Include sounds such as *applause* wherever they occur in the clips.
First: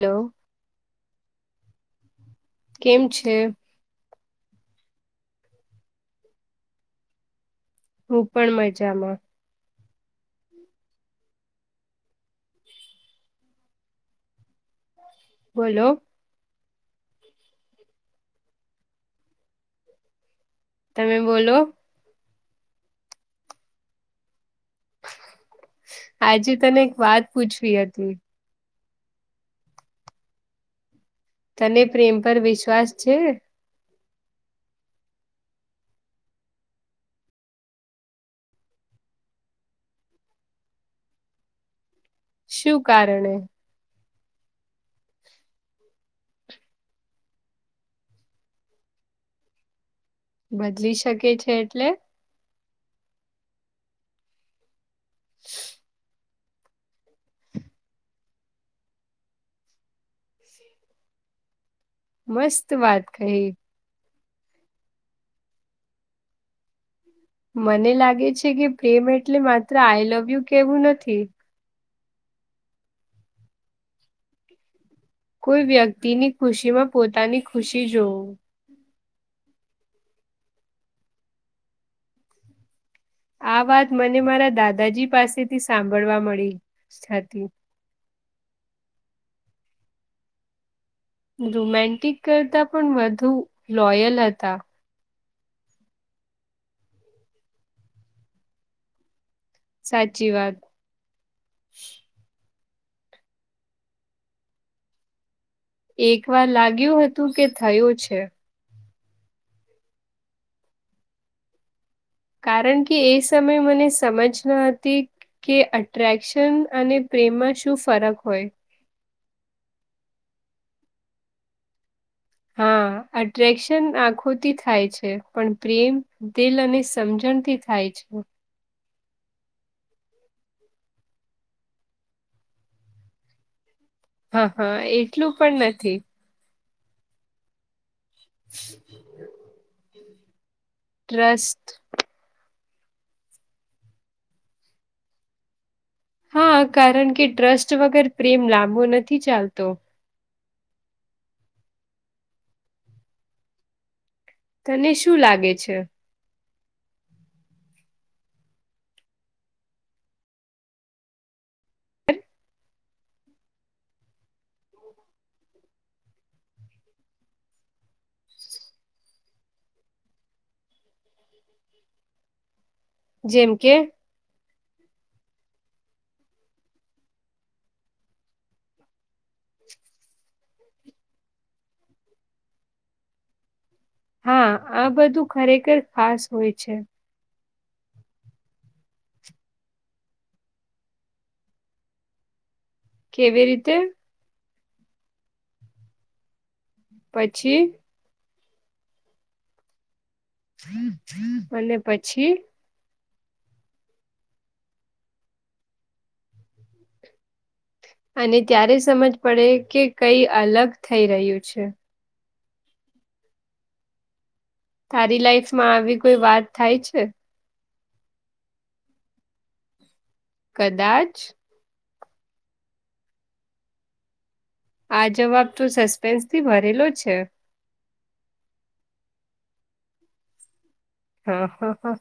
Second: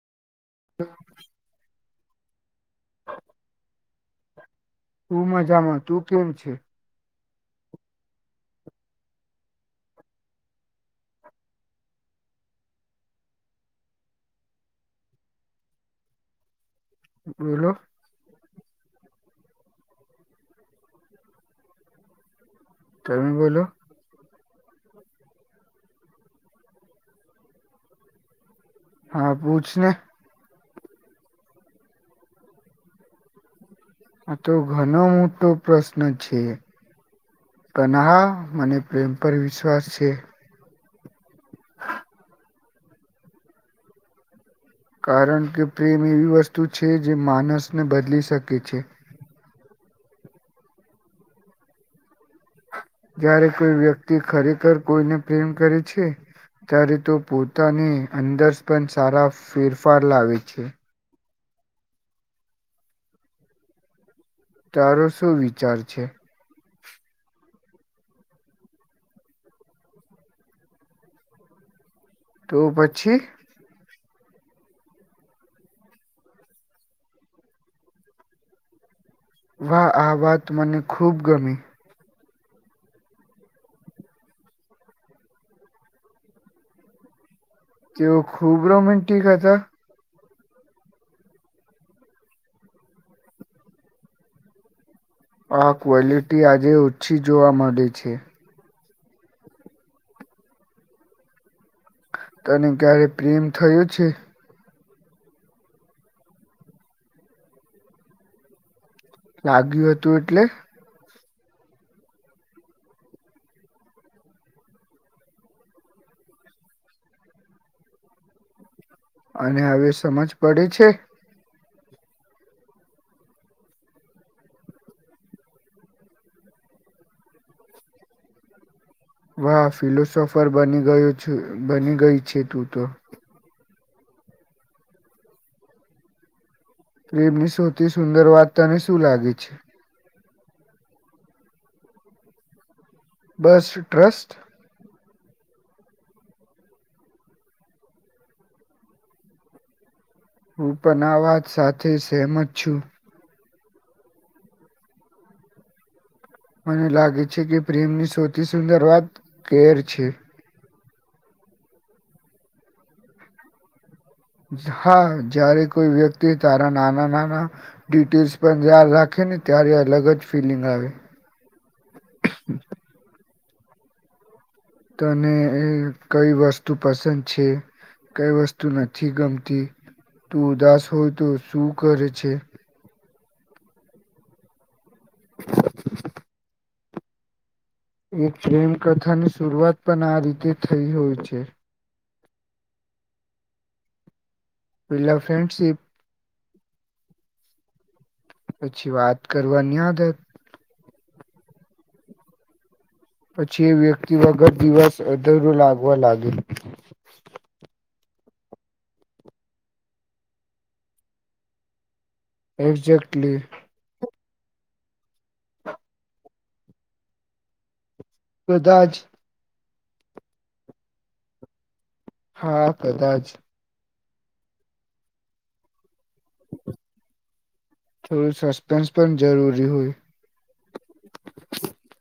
Hello. *unintelligible* કેમ છે. હું મજામાં, તું કેમ છે. હું પણ મજામાં. બોલો. બોલો. તમે બોલો. તમે બોલો. આજે તને એક વાત પૂછવી હતી. હા પૂછને. તને પ્રેમ પર વિશ્વાસ છે. આ તો ઘણો મોટો પ્રશ્ન છે. પણ હા મને પ્રેમ પર વિશ્વાસ છે. *unintelligible* *inaudible* શું કારણે કારણ કે પ્રેમ એવી વસ્તુ છે જે માનસને બદલી શકે છે. બદલી શકે છે એટલે જયારે કોઈ વ્યક્તિ ખરેખર કોઈને પ્રેમ કરે છે. ત્યારે તો પોતાની અંદર પણ સારા ફેરફાર લાવે છે. મસ્ત વાત કહી, તારો શું વિચાર છે? મને લાગે છે કે પ્રેમ એટલે માત્ર આઈ લવ યુ કેવું નથી. તો પછી, કોઈ વ્યક્તિની ખુશીમાં પોતાની ખુશી જોવું. વાહ આ વાત મને ખુબ ગમી આ વાત મને મારા દાદાજી પાસેથી સાંભળવા મળી સાથી તેઓ ખૂબ રોમેન્ટિક હતા રોમેન્ટિક કરતા પણ વધુ લોયલ હતા આ ક્વોલિટી આજે ઓછી જોવા મળે છે સાચી વાત તને ક્યારે પ્રેમ થયું છે એક વાર લાગ્યું હતું કે થયો છે લાગ્યું હતું એટલે કારણ કે એ સમયે મને સમજ ન હતી કે અટ્રેક્શન અને પ્રેમમાં શું ફરક હોય અને હવે સમજ પડે છે હા અટ્રેક્શન આંખોથી થાય છે પણ પ્રેમ દિલ અને સમજણથી થાય છે *inaudible* વાહ ફિલોસોફર બની ગયો છું બની ગઈ છે તું તો હા હા એટલું પણ નથી પ્રેમની સૌથી સુંદર વાત તને શું લાગે છે? ટ્રસ્ટ. બસ ટ્રસ્ટ? હા કારણ કે ટ્રસ્ટ વગર પ્રેમ લાંબો નથી ચાલતો હું પણ આ વાત સાથે સહેમત છું તને શું લાગે છે મને લાગે છે કે પ્રેમની સૌથી સુંદર વાત કેર છે હા જ્યારે કોઈ વ્યક્તિ તે તારા નાના નાના ડિટેલ્સ પણ ધ્યાન રાખે ને ત્યારે અલગ જ ફીલિંગ આવે જેમ કે તને એ કઈ વસ્તુ પસંદ છે કઈ વસ્તુ નથી ગમતી તું ઉદાસ હોય તો શું કરે છે હા આ બધું ખરેખર ખાસ હોય છે એક પ્રેમકથાની શરૂઆત પણ આ રીતે થઈ હોય છે કેવી રીતે પેલા ફ્રેન્ડશિપ પછી પછી વાત કરવાની આદત અને પછી પછી એ વ્યક્તિ વગર દિવસ અધૂરું લાગવા લાગે અને ત્યારે સમજ પડે કે કઈ અલગ થઈ રહ્યું છે એક્ઝેક્ટલી તારી લાઈફમાં આવી કોઈ વાત થાય છે? કદાચ. કદાચ. હા કદાચ. આ જવાબ તો સસ્પેન્સથી ભરેલો છે. થોડું સસ્પેન્સ પણ જરૂરી હોય. હા હા હા.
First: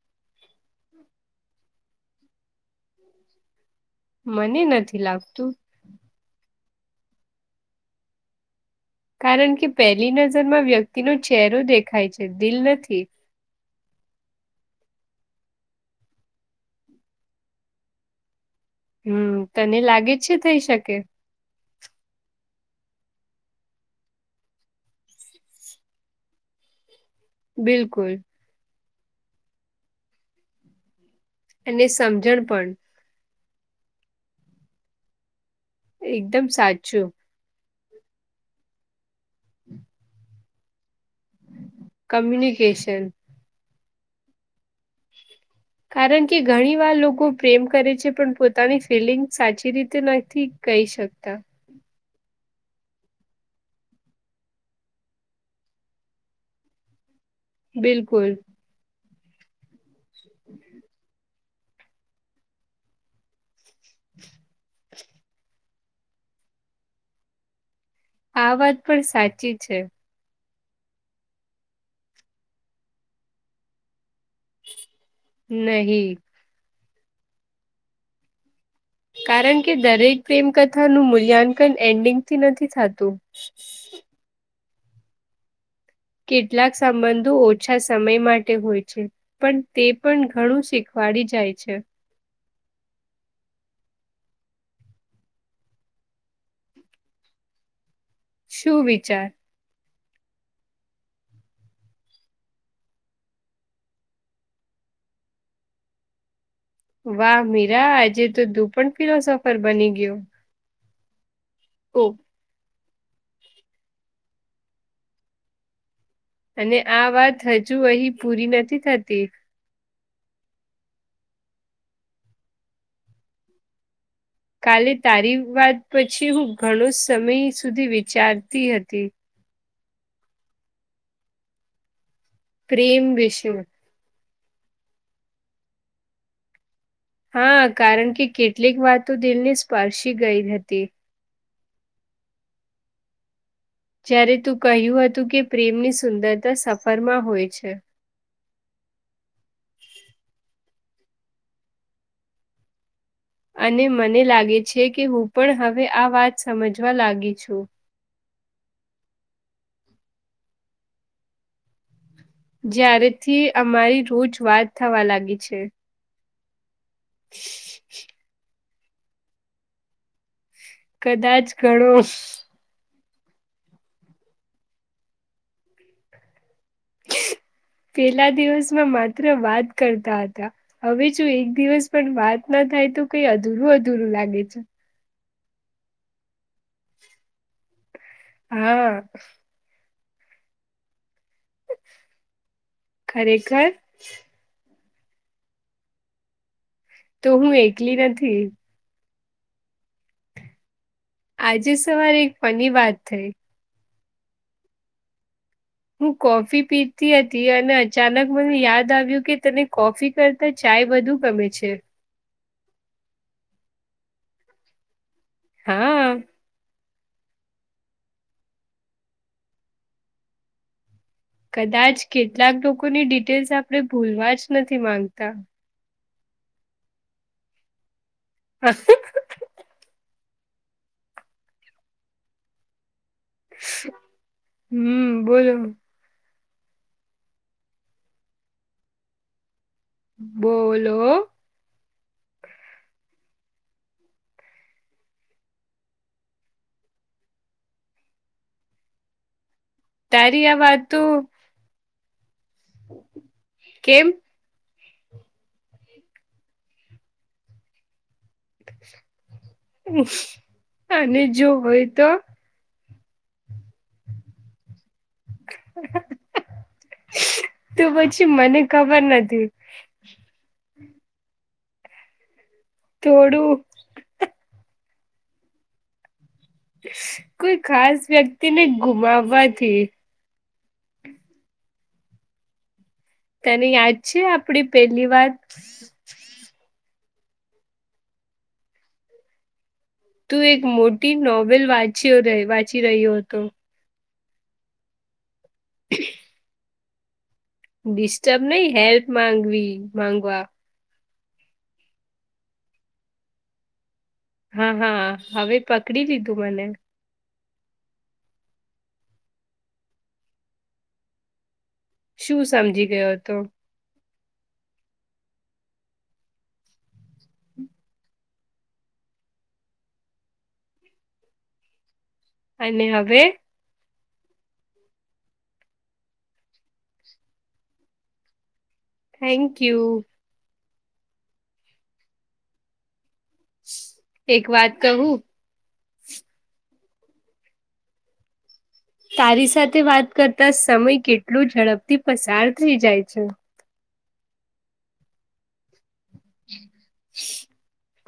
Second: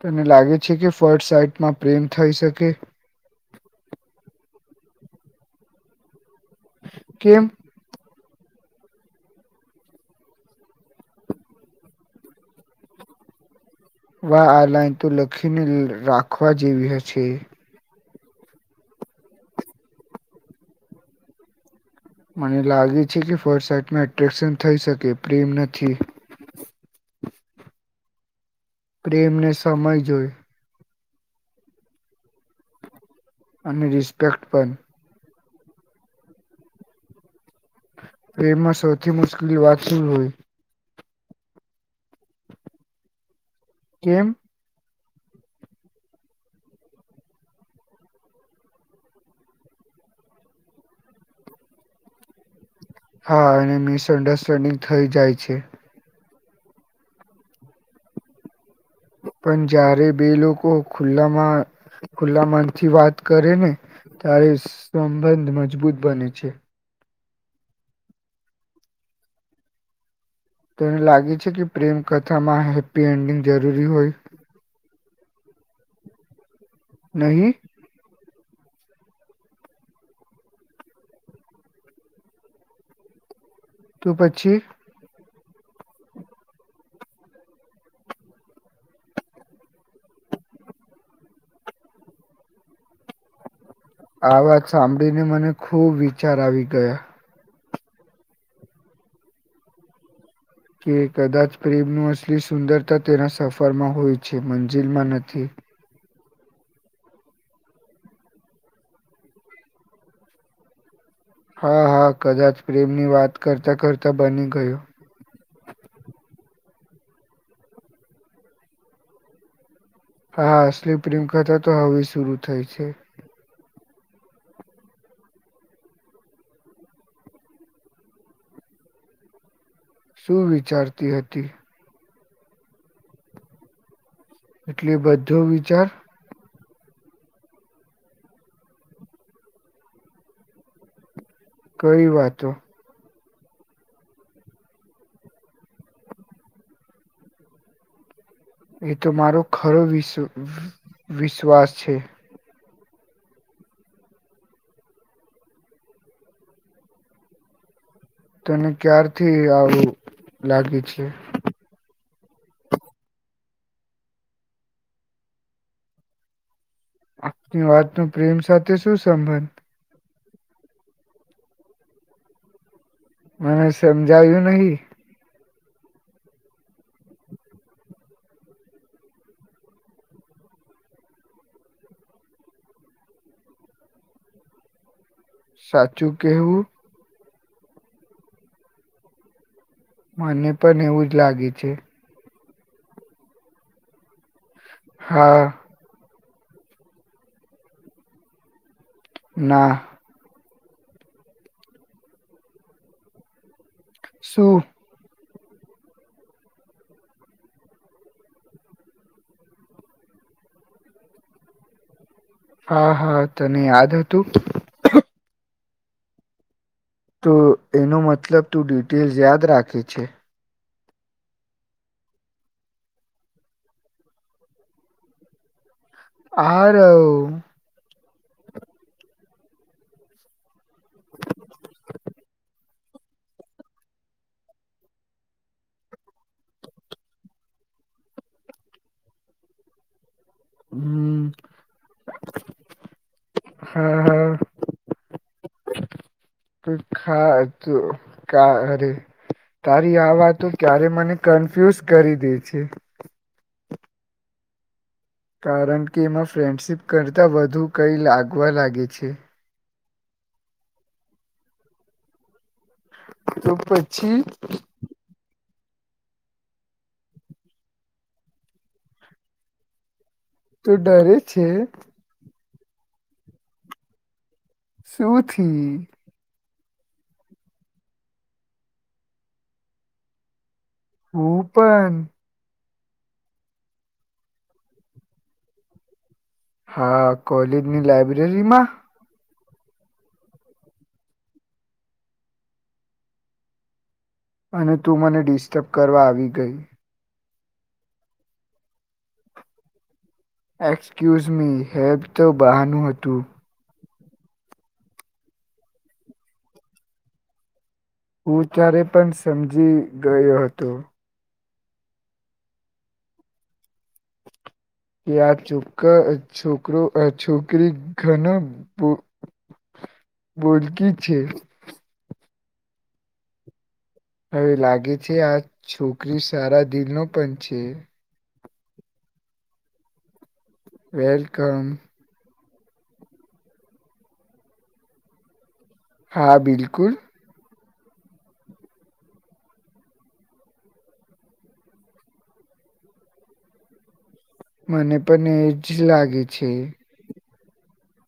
તને લાગે છે કે ફર્ટ સાઇટમાં પ્રેમ થઈ શકે? મને નથી લાગતું. કેમ? કારણ કે પહેલી નજરમાં વ્યક્તિનો ચહેરો દેખાય છે દિલ નથી. વા આ લઇન તો લખીને રાખવા જેવી હ છે. હમ તને લાગે છે થઈ શકે? મને લાગે છે કે ફર્ટ સાઇટમાં એટ્રેક્શન થઈ શકે પ્રેમ નથી. બિલકુલ. પ્રેમને સમય જોઈ? એને સમજણ પણ. અને રિસ્પેક્ટ પણ. એકદમ સાચું. પ્રેમમાં સૌથી મુશ્કેલી વાત શું હોય? કમ્યુનિકેશન. કેમ? કારણ કે ઘણી વાર લોકો પ્રેમ કરે છે પણ પોતાની ફિલિંગ સાચી રીતે નથી કહી શકતા. હા અને મિસઅન્ડરસ્ટેન્ડિંગ થઇ જાય છે. બિલકુલ. પણ જયારે બે લોકો ખુલ્લામાં ખુલ્લા મન થી વાત કરે ને તારે સંબંધ મજબૂત બને છે આ વાત પણ સાચી છે તને લાગે છે કે પ્રેમ કથામાં હેપ્પી એન્ડિંગ જરૂરી હોય નહી નહી? કારણ કે દરેક પ્રેમકથાનું મૂલ્યાંકન એન્ડિંગથી નથી થાતું. તો પછી? કેટલાક સંબંધો ઓછા સમય માટે હોય છે પણ તે પણ ઘણું શીખવા પાડી જાય છે. આ વાત સાંભળીને મને ખુબ વિચાર આવી ગયા. શું વિચાર? કે કદાચ પ્રેમનું અસલી સુંદરતા તેના સફરમાં હોય છે મંજિલમાં નથી. વાહ મીરા આજે તો તું પણ ફિલોસફર બની ગયો. હા હા ઓ કદાચ પ્રેમની વાત કરતા કરતા બની ગયો. અને આ વાત હજુ અહી પૂરી નથી થતી. હા અસલી પ્રેમ કથા તો હવે શરુ થાય છે. કાલે તારી વાત પછી હું ઘણો સમય સુધી વિચારતી હતી. શું વિચારતી હતી? પ્રેમ વિશેમાં. એટલે બધો વિચાર હા કારણ કે કેટલીક વાતો દિલને સ્પર્શી ગઈ હતી. કઈ વાતો? જ્યારે તું કહ્યું હતું કે પ્રેમની સુંદરતા સફરમાં હોય છે. એ તો મારો ખરો વિશ વિશ્વાસ છે. અને મને લાગે છે કે હું પણ હવે આ વાત સમજવા લાગી છું તને ક્યારથી આવું લાગે છે જ્યારેથી અમારી રોજ વાત થવા લાગી છે આપની વાતનો પ્રેમ સાથે શું સંબંધ કદાચ ઘણો મને સમજાવ્યું નહીં *inaudible* પેલા દિવસમાં માત્ર વાત કરતા હતા હવે જો એક દિવસ પણ વાત ના થાય તો કઈ અધૂરું અધુરું લાગે છે સાચું કેવું હા. મને પણ એવું જ લાગે છે. ખરેખર. હા. તો હું એકલી નથી. ના. આજે સવારે એક ફની વાત થઈ. શું? હું, કોફી પીતી હતી અને અચાનક મને યાદ આવ્યું કે, તને કોફી કરતા ચા એ વધુ ગમે છે. હા હા, તને યાદ હતું? હા. તો એનો મતલબ તું ડિટેલ યાદ રાખે છે. કદાચ કેટલાક લોકોની ડિટેલ્સ આપણે ભૂલવા જ નથી માંગતા. હારવ. હસને. *inaudible* હમ બોલો બોલો. હમ હા હા. ખાધુ કયારે? તારી આ વાતો ક્યારે મને કન્ફ્યુઝ કરી દે છે. કેમ? કારણ કે, એમાં ફ્રેન્ડશિપ કરતાં વધુ કંઈ લાગવા લાગે છે. અને જો હોય તો તો પછી તો પછી મને ખબર નથી. તું ડરે છે? થોડું. શું થીયું? કોઈ ખાસ વ્યક્તિને ગુમાવવાથી ઉપર તને યાદ છે આપડી પેલી વાત હા, કોલેજની લાઈબ્રેરીમાં તું એક મોટી નોવેલ વાંચ્યો, વાંચી રહ્યો હતો. અને તું મને ડિસ્ટર્બ કરવા આવી ગઈ. ડિસ્ટર્બ નહી હેલ્પ માંગવી માંગવા આવી. ક્યુઝમી હેબ તો બહાનું હતું. હા હા હવે પકડી લીધું મને ઉચારે પણ સમજી ગયો હતો. શું સમજી ગયો હતો ત્યા છોક છોકરો છોકરી ઘણા બોળકી છે. અને હવે હવે લાગે છે આ છોકરી સારા દિલનો પણ છે. Thank you. વેલકમ. એક વાત કહું. હા બિલકુલ. તારી સાથે વાત કરતા સમય કેટલો ઝડપથી પસાર થઈ જાય છે. મને પણ એજ લાગે છે.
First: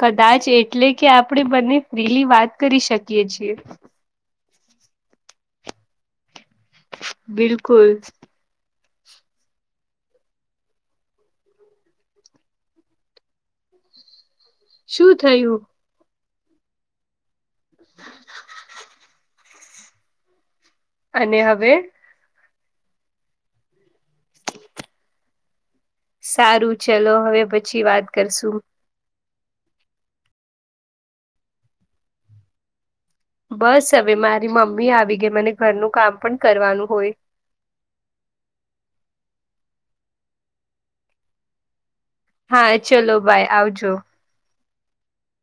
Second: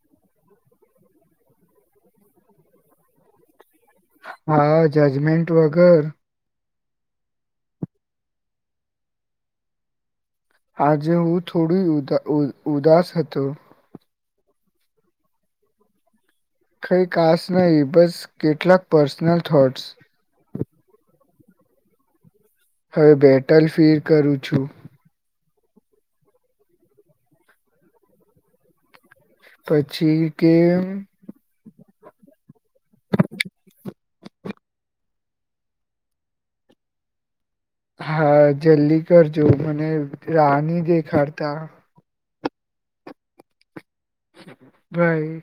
કદાચ એટલે કે આપણેે બને ફ્રીલી વાત કરી શકીએ છીએ. હા જજમેન્ટ વગર બિલકુલ. આજે હું થોડો ઉદ ઉદાસ હતો. શું થયું કઈ ખાસ નહી બસ કેટલાક પર્સનલ થોટ્સ. અને હવે હવે બેટલ ફીર કરું છું. સારું ચલો હવે પછી વાત કરશું. પછી કે બસ હવે મારી મમ્મી આવી ગઈ મને ઘરનું કામ પણ કરવાનું હોય. હા જલ્દી કરજો મને રાહની દેખાડતા. હા ચલો ભાય આવજો. બાઈ.